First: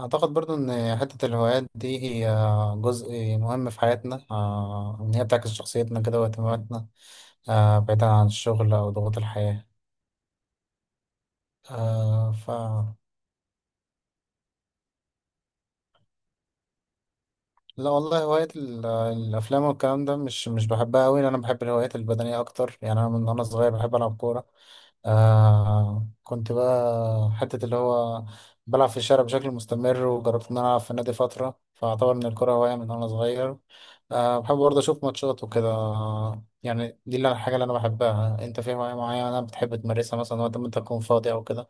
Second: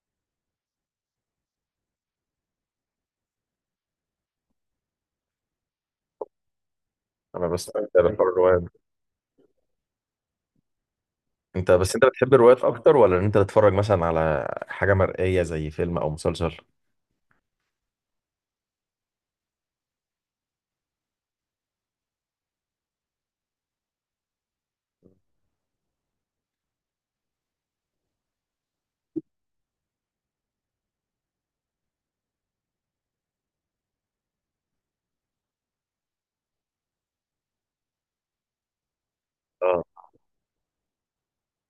أعتقد برضو إن حتة الهوايات دي هي جزء مهم في حياتنا، إن هي بتعكس شخصيتنا كده واهتماماتنا، انا بستمتع بعيدا عن بحوار الروايات. الشغل أو ضغوط الحياة. انت آه، بتحب الروايات اكتر ولا ان انت تتفرج مثلا على حاجه مرئيه زي فيلم او مسلسل؟ لا والله، هواية الأفلام والكلام ده مش بحبها أوي. أنا بحب الهوايات البدنية أكتر، يعني أنا من وأنا صغير بحب ألعب كورة. كنت بقى حتة اللي هو بلعب في الشارع بشكل مستمر، وجربت إن أنا ألعب في النادي فترة، فأعتبر إن الكورة هواية من وأنا صغير. بحب برضه أشوف ماتشات وكده، يعني دي الحاجة اللي أنا بحبها. أنت في هواية معينة بتحب اه، تمارسها مثلا وقت ما أنت تكون فاضي أو كده؟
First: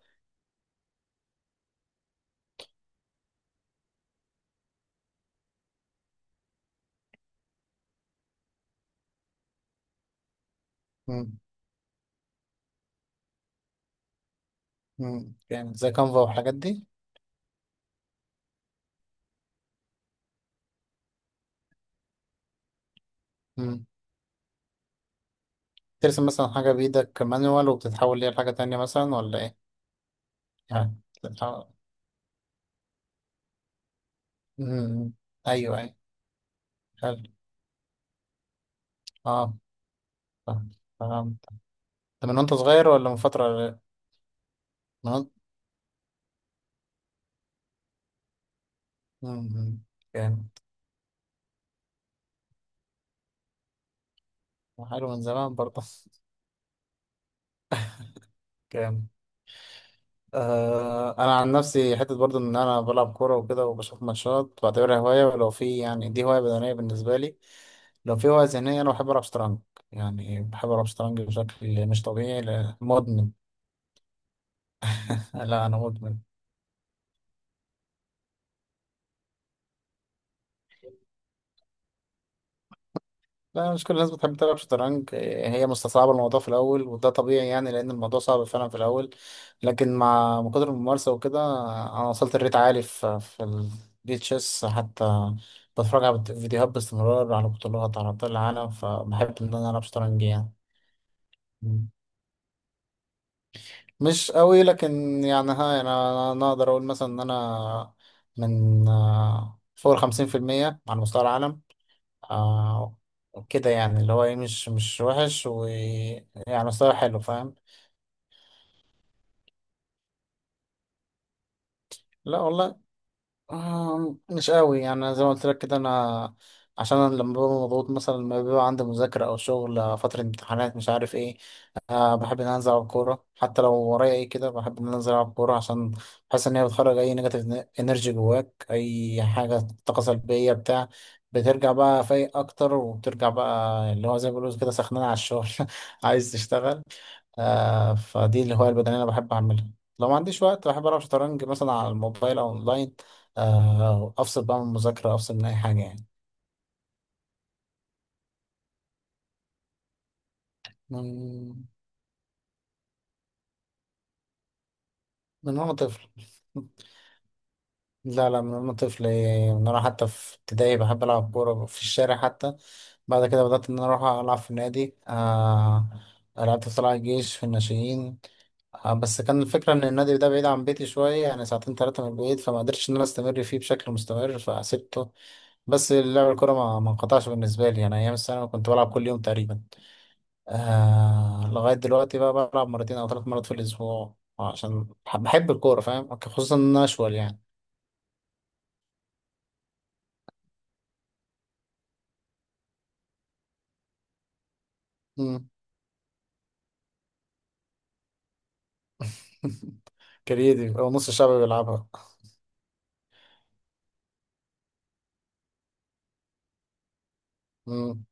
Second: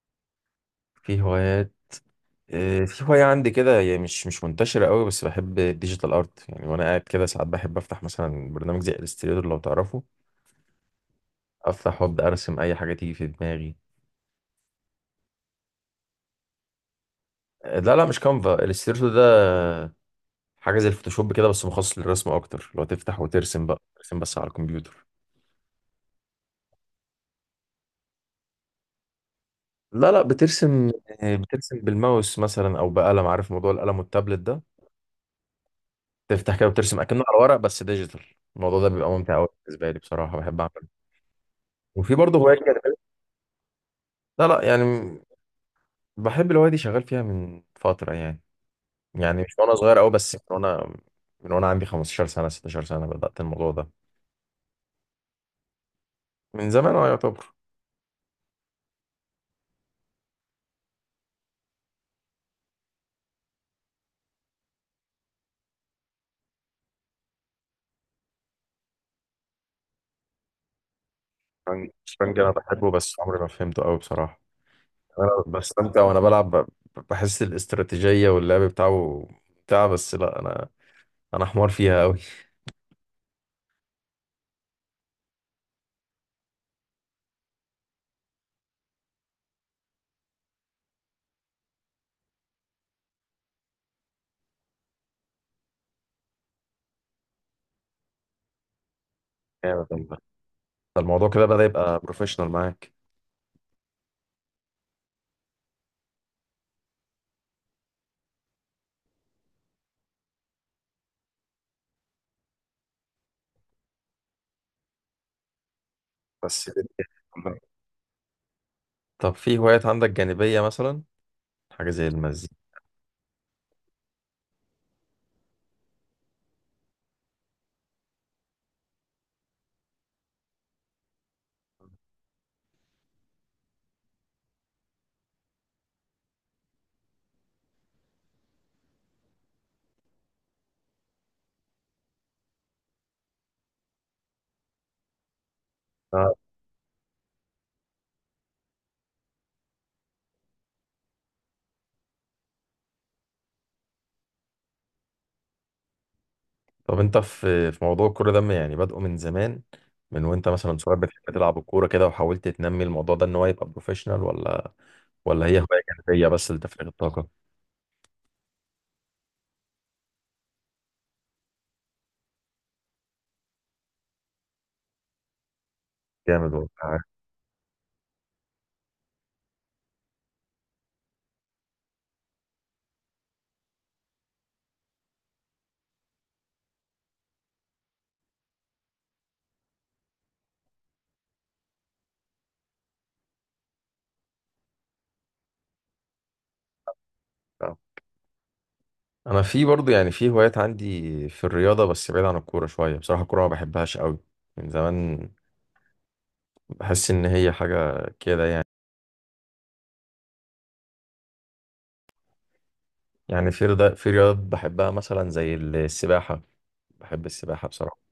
في هوايات. آه، في هوايه عندي كده، هي مش منتشره قوي، بس بحب الديجيتال ارت يعني. وانا قاعد كده ساعات بحب افتح مثلا برنامج زي الستريتور، لو تعرفه، مم. افتح وابدا ارسم اي حاجه تيجي في دماغي. يعني زي كانفا والحاجات دي؟ آه، لا لا، مش كانفا، الستريتور ده حاجه زي الفوتوشوب كده بس مخصص للرسم اكتر، لو تفتح وترسم بقى، ترسم بس على الكمبيوتر. ترسم مثلا حاجة بإيدك مانوال وبتتحول ليها لحاجة تانية مثلا، ولا إيه؟ لا لا، بترسم، يعني بتتحول. بترسم بالماوس مثلا او بقلم، عارف موضوع القلم والتابلت ده، أمم، أيوه، أيوه. تفتح كده وترسم حلو. اكنه على ورق بس ديجيتال. الموضوع ده بيبقى ممتع قوي أه بالنسبه لي بصراحه، بحب فهمت، اعمله. فهمت. وفي ده من برضه وأنت هوايه صغير كده. ولا من فترة؟ لا لا يعني، من وأنت. بحب الهوايه دي، شغال فيها من فتره يعني، يعني مش وانا أمم، صغير قوي، بس من جامد. وانا من وانا عندي 15 سنه 16 سنه بدات الموضوع ده. حلو، من زمان برضه. من زمان، اه، يعتبر. جامد. أنا عن نفسي حتة برضه إن أنا بلعب كورة وكده وبشوف ماتشات بعتبرها هواية، ولو في يعني دي هواية بدنية بالنسبة لي. لو في هواية ذهنية، أنا بحب ألعب شطرنج، يعني بحب ألعب شطرنج بشكل الشطرنج مش الشطرنج طبيعي، انا بحبه، بس مدمن. عمري ما فهمته قوي بصراحه. انا لا، أنا بستمتع مدمن. وانا بلعب بحس الاستراتيجيه واللعب بتاعه، بس لا، انا حمار فيها قوي. لا، مش كل الناس بتحب تلعب شطرنج، إيه، هي مستصعبة الموضوع في الأول، وده طبيعي يعني، لأن الموضوع صعب فعلا في الأول. لكن مع كتر الممارسة وكده، أنا وصلت لريت عالي في البي تشيس حتى. بتفرج على فيديوهات باستمرار، على بطولات، على أبطال العالم، فبحب إن أنا ألعب جامد والله. شطرنج يعني. ده الموضوع كده بدأ مم. يبقى بروفيشنال معاك. مش قوي، لكن يعني ها، يعني أنا أقدر أقول مثلا إن أنا من، فوق 50% على مستوى العالم. آه كده يعني، اللي هو ايه، مش وحش، ويعني بس جامد مستوى حلو، فاهم. والله. طب في هوايات عندك جانبية مثلا، حاجة زي لا المزيكا؟ والله. مش قوي، يعني زي ما قلت لك كده. انا عشان أنا لما ببقى مضغوط مثلا، لما بيبقى عندي مذاكرة أو شغل، فترة امتحانات، مش عارف ايه. بحب إن أنا أنزل ألعب كورة، حتى لو ورايا ايه كده بحب إن أنا أنزل ألعب كورة، عشان بحس إن هي بتخرج أي نيجاتيف إنرجي جواك، أي حاجة، طاقة سلبية بتاع. بترجع بقى فايق أكتر، وبترجع بقى اللي هو زي ما بيقولوا كده سخنان على الشغل. عايز آه. تشتغل. فدي الهواية البدنية أنا بحب أعملها. لو ما عنديش وقت، بحب ألعب شطرنج مثلا على الموبايل أو أونلاين. أفصل بقى من المذاكرة، أفصل من أي حاجة يعني. طب انت في موضوع الكورة ده، يعني بادئه من زمان، من وانت مثلا صغير بتحب تلعب من الكورة كده وحاولت تنمي الموضوع ده ان هو يبقى بروفيشنال، ولا هي وأنا هواية طفل. جانبية بس لتفريغ الطاقة؟ لا، لا، من وأنا طفل، إيه، من وأنا حتى في ابتدائي بحب ألعب كورة في الشارع حتى. بعد كده بدأت إن أنا أروح ألعب في النادي. جامد والله، لعبت في طلائع عارف. الجيش في الناشئين، بس كان الفكرة إن النادي ده بعيد عن بيتي شوية، يعني ساعتين تلاتة من البيت، فما قدرتش إن أنا أستمر فيه بشكل مستمر فسبته. بس لعب الكورة ما انقطعش بالنسبة لي، أنا أيام الثانوي كنت بلعب كل يوم تقريبا. لغاية دلوقتي بقى بلعب مرتين أو 3 مرات في الأسبوع، عشان بحب الكورة، فاهم، خصوصا إن أنا أشول يعني. آه. انا في برضو يعني في هوايات عندي، في الرياضة، بس بعيد عن الكورة شوية. بصراحة الكورة ما بحبهاش قوي من زمان، مم. بحس ان هي حاجة كده يعني. كريدي، أو نص الشعب بيلعبها. يعني في رياضات بحبها مثلا زي السباحة. بحب السباحة بصراحة. مم.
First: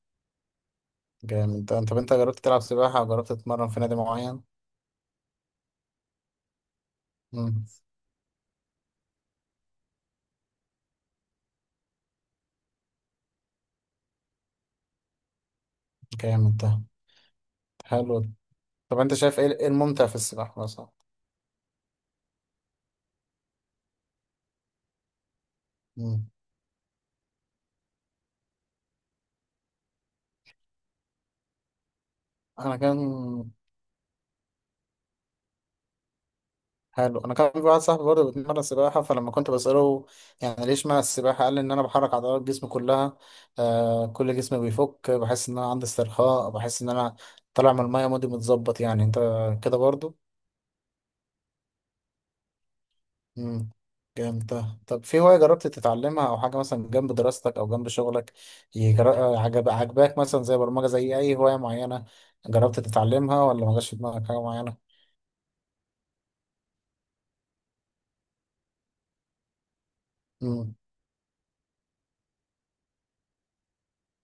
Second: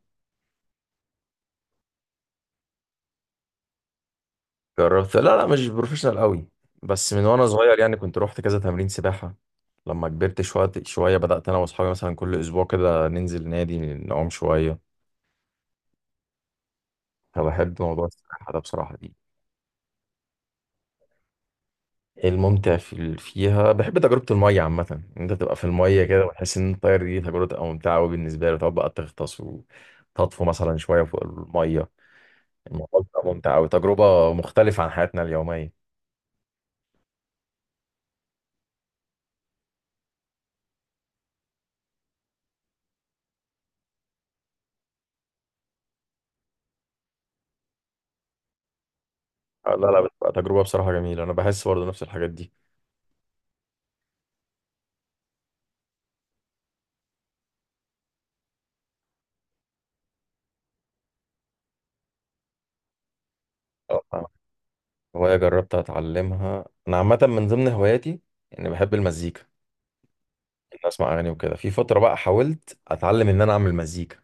جامد ده. طب أنت جربت تلعب سباحة، أو جربت تتمرن في نادي معين؟ جربت، لا لا، مش بروفيشنال قوي، بس من وانا مم. صغير يعني كنت روحت كذا تمرين سباحة. لما كبرت شوية شوية بدأت انا واصحابي مثلا كل اسبوع كده ننزل نادي نعوم شوية. جامد ده، فبحب موضوع حلو. السباحة ده بصراحة طب انت دي. شايف ايه، إيه الممتع في السباحة مثلا؟ الممتع فيها، بحب تجربة المية عامة، ان انت تبقى في المية كده مم. وتحس ان انت طاير. دي تجربة تبقى ممتعة قوي بالنسبة لي، تقعد بقى تغطس وتطفو مثلا شوية فوق المية. انا كان الموضوع بيبقى ممتع أوي، تجربة مختلفة عن حياتنا اليومية. حلو، انا كان في واحد صاحبي برضه بيتمرن سباحة، فلما كنت بسأله يعني ليه اشمعنى السباحة، قال لي ان انا بحرك عضلات جسمي كلها. كل جسمي بيفك، بحس ان انا عندي استرخاء، بحس ان انا طالع من المية، مودي متظبط يعني، انت آه، كده لا لا، برضه؟ بتبقى تجربة بصراحة جميلة، أنا بحس برضه نفس الحاجات دي. مم. جامد ده. طب في هواية جربت تتعلمها، أو حاجة مثلا جنب دراستك أو جنب شغلك، عجب عجباك مثلا، زي برمجة، زي أي هواية معينة جربت تتعلمها، ولا ما جاش في آه، فاهمك. دماغك حاجة معينة؟ هواية جربت أتعلمها، أنا عامة من ضمن هواياتي إني بحب المزيكا، إن أسمع أغاني وكده. في فترة بقى حاولت أتعلم إن أنا أعمل مزيكا،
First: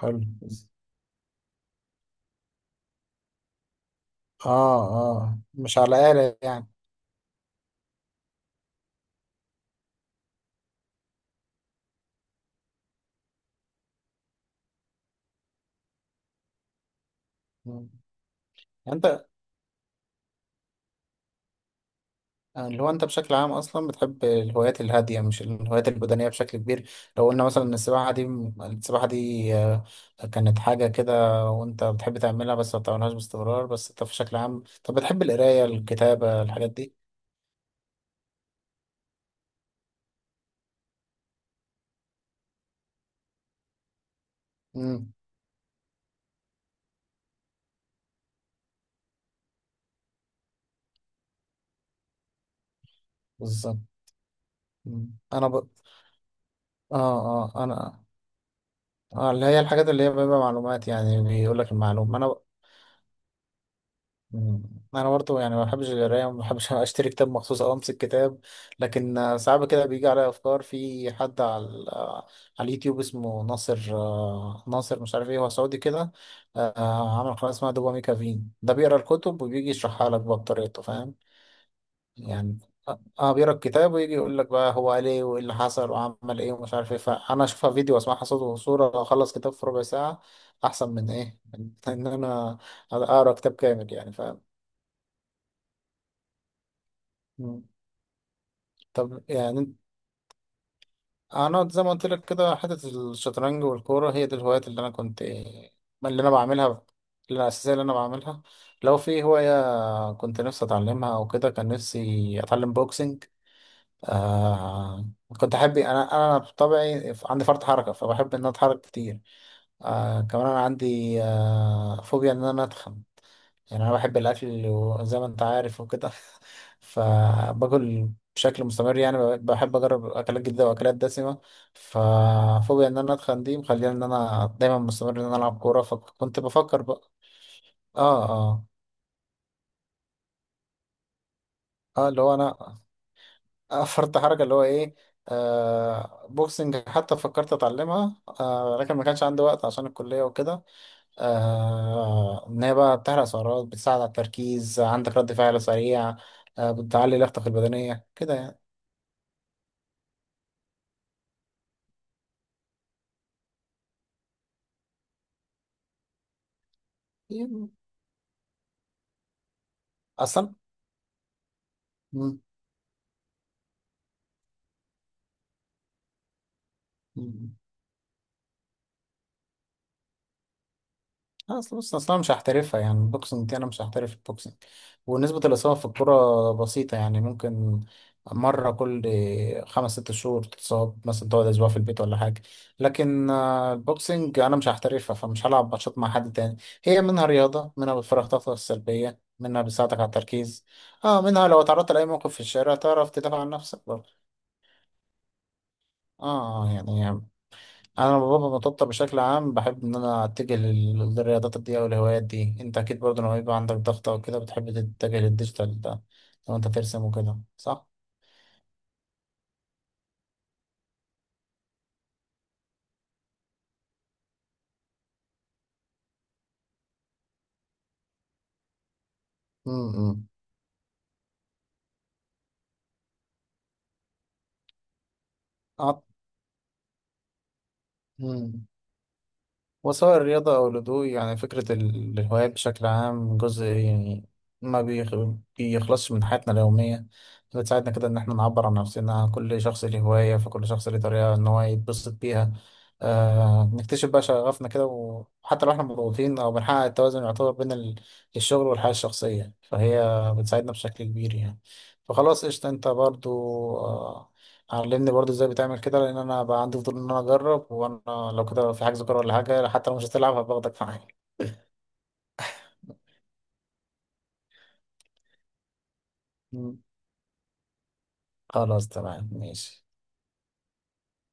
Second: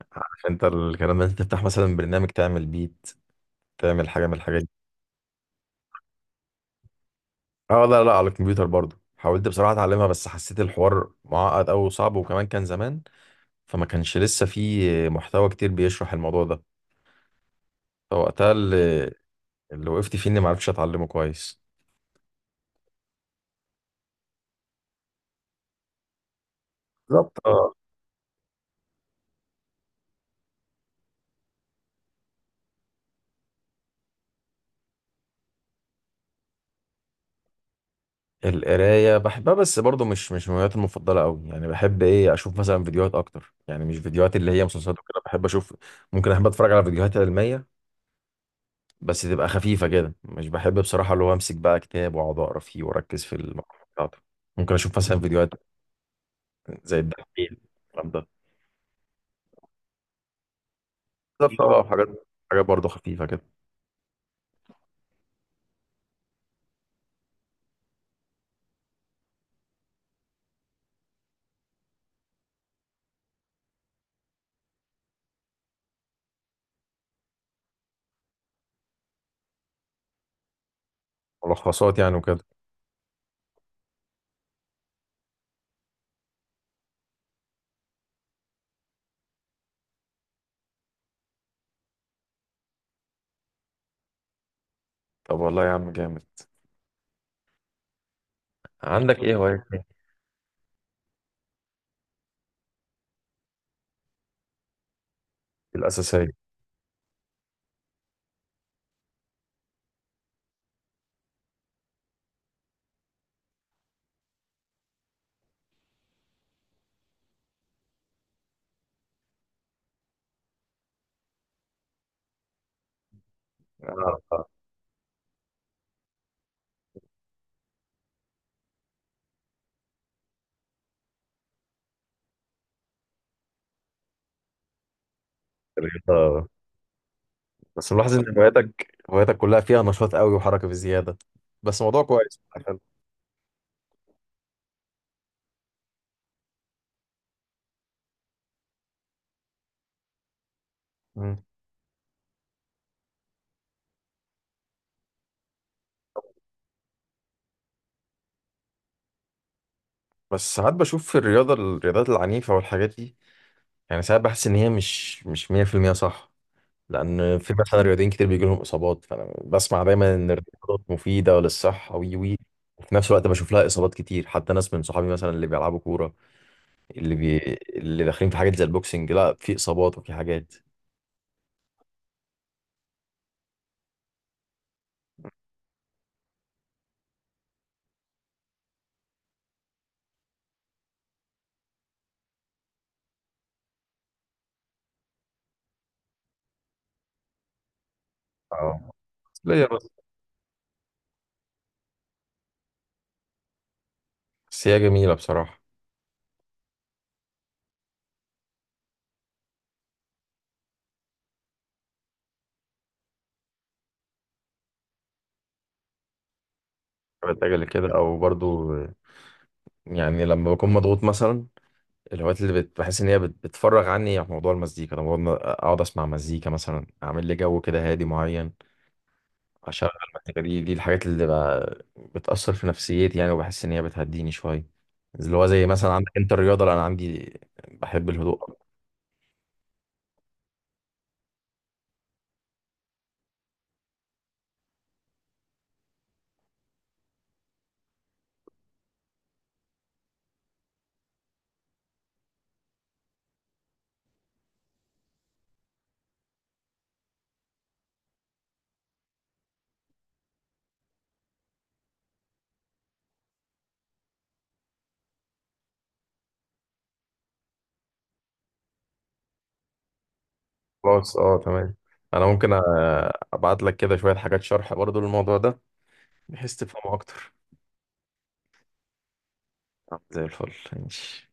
حلو. عارف أنت الكلام ده، أنت تفتح مثلا برنامج تعمل بيت، تعمل حاجة من الحاجات دي. اه، اه مش على آلة يعني. أه، لا لا، على الكمبيوتر برضه. حاولت بصراحة أتعلمها بس حسيت الحوار معقد أوي وصعب، وكمان كان زمان، فما كانش لسه في محتوى كتير بيشرح الموضوع ده. مم. فوقتها اللي انت اللي وقفت فيه اني ما عرفتش اتعلمه كويس. اللي هو انت بشكل عام اصلا بتحب الهوايات الهادية، مش الهوايات البدنية بشكل كبير. لو بالظبط، قلنا مثلا اه. ان السباحة دي، السباحة دي آه، كانت حاجة كده وانت بتحب تعملها، بس ما بتعملهاش باستمرار، بس انت بشكل عام طب بتحب القراية، الكتابة، الحاجات دي؟ القرايه بحبها، بس برضو مش من هواياتي المفضله قوي، يعني بحب ايه، اشوف مثلا فيديوهات اكتر، يعني مش فيديوهات اللي هي مسلسلات امم. وكده. بحب اشوف، ممكن احب اتفرج على فيديوهات علميه بس تبقى خفيفه كده. مش بحب بصراحه اللي هو امسك بقى كتاب واقعد اقرا فيه واركز في المقال بالظبط. بتاعته. ممكن اشوف مم. مثلا فيديوهات اه، زي الدحيح، اه، انا الكلام ده. اه، اللي هي الحاجات اللي هي بيبقى معلومات يعني، بالظبط بيقول بقى، لك اه، وحاجات المعلومة انا. حاجات برضو خفيفه كده. مم. انا برضو يعني ما بحبش القرايه، ما بحبش اشتري كتاب مخصوص او امسك كتاب. لكن ساعات كده بيجي عليا افكار، في حد على على اليوتيوب اسمه ناصر، ناصر مش عارف ايه، هو سعودي كده. عمل قناه اسمها دوبامي كافين، ده بيقرا الكتب وبيجي يشرحها لك بقى بطريقته، فاهم. ملخصات يعني وكده. يعني اه. بيقرا الكتاب ويجي يقول لك بقى هو قال ايه، وايه اللي حصل، وعمل ايه، ومش عارف ايه، فانا اشوفها فيديو واسمعها صوت وصوره، اخلص كتاب في ربع ساعه، احسن من ايه، من ان انا اقرا كتاب كامل يعني، فاهم. طب والله يا عم جامد، مم. عندك طب ايه هوايات يعني انا زي ما قلت لك كده، حته الشطرنج والكوره، هي دي الهوايات اللي انا كنت، اللي الاساسيه؟ انا بعملها، اللي أنا الاساسيه اللي انا بعملها. لو في هوايه كنت نفسي اتعلمها او كده، كان نفسي اتعلم بوكسنج. آه كنت احب، انا بطبعي عندي فرط حركه، فبحب ان انا اتحرك كتير. كمان انا عندي فوبيا ان انا اتخن، يعني انا بحب آه، آه. الاكل وزي ما انت عارف وكده. فباكل بشكل مستمر، يعني بحب اجرب اكلات جديده واكلات دسمه. ففوبيا ان انا اتخن دي مخليني ان انا دايما مستمر ان انا العب كوره، فكنت الرياضة. بفكر بقى. بس ملاحظ اه، ان اه، هواياتك كلها فيها نشاط قوي وحركه بزياده. بس موضوع اه اللي هو كويس. انا. حلو. فرط حركه اللي هو ايه. بوكسنج حتى فكرت اتعلمها، لكن ما كانش عندي وقت عشان الكليه وكده. مم. إن هي بقى بتحرق سعرات، بتساعد على التركيز، عندك رد فعل سريع، بتعلي لياقتك البدنية كده يعني. بس ساعات بشوف في الرياضات العنيفه والحاجات دي، يعني ساعات بحس ان هي مش 100% صح، لان في يعني مثلا رياضيين كتير بيجي لهم اصابات، فانا بسمع دايما ان أصلا. الرياضات مفيده للصحه، وي وي وفي نفس الوقت بشوف لها اصابات كتير، حتى ناس من صحابي مثلا اللي بيلعبوا كوره، اللي بي... اللي داخلين في حاجات زي البوكسنج، لا، في اصابات وفي حاجات. لا، اصل بص، اصلا مش هحترفها يعني البوكسنج دي، انا مش هحترف البوكسنج. ونسبة الإصابة في الكرة بسيطة يعني، ممكن مرة كل خمس ست شهور تتصاب مثلا، تقعد أسبوع في البيت ولا حاجة. لكن البوكسنج أنا مش هحترفها، فمش هلعب ماتشات مع حد تاني. هي منها رياضة، منها بتفرغ طاقتك اه، السلبية، منها ليا، بس بتساعدك على التركيز. اه منها لو اتعرضت لأي موقف في الشارع، تعرف تدافع عن نفسك برضه. بس هي جميله بصراحه. اه يعني، انا بابا بطبطب بشكل عام بحب ان انا اتجه للرياضات دي او الهوايات دي. انت اكيد برضه لما يبقى عندك ضغط او كده بتحب تتجه للديجيتال ده، لو انت ترسم وكده، بتجري صح؟ كده او برضو، يعني لما بكون مضغوط مثلا، الهوايات اللي بحس ان هي بتفرغ عني، عن موضوع المزيكا، لما اقعد اسمع مزيكا مثلا، اعمل لي جو كده هادي معين، اشغل امم. المزيكا دي. دي الحاجات اللي بقى بتأثر في نفسيتي يعني، وبحس ان هي بتهديني شوية. اللي هو زي مثلا أعت- عندك انت الرياضة، لأ، انا عندي بحب الهدوء أكتر. مم. وسواء الرياضة أو الهدوء، يعني فكرة الهوايات بشكل عام جزء يعني ما بيخ- بيخلصش من حياتنا اليومية. بتساعدنا كده إن احنا نعبر عن نفسنا، كل شخص له هواية، فكل شخص له طريقة إن هو يتبسط بيها. نكتشف بقى شغفنا كده، وحتى لو احنا مضغوطين أو بنحقق التوازن يعتبر بين الشغل والحياة الشخصية، فهي بتساعدنا بشكل كبير يعني. فخلاص، قشطة، أنت برضو، آه، علمني برضو ازاي بتعمل كده، لان انا بقى عندي فضول ان انا اجرب، وانا لو كده في حجز كوره ولا حاجه، حتى لو مش هتلعب هباخدك معايا. خلاص، اه، تمام. انا ممكن ابعت لك كده شوية حاجات شرح برضو للموضوع ده، بحيث مم. تفهمه اكتر. خلاص، تمام، ماشي. زي الفل، ماشي.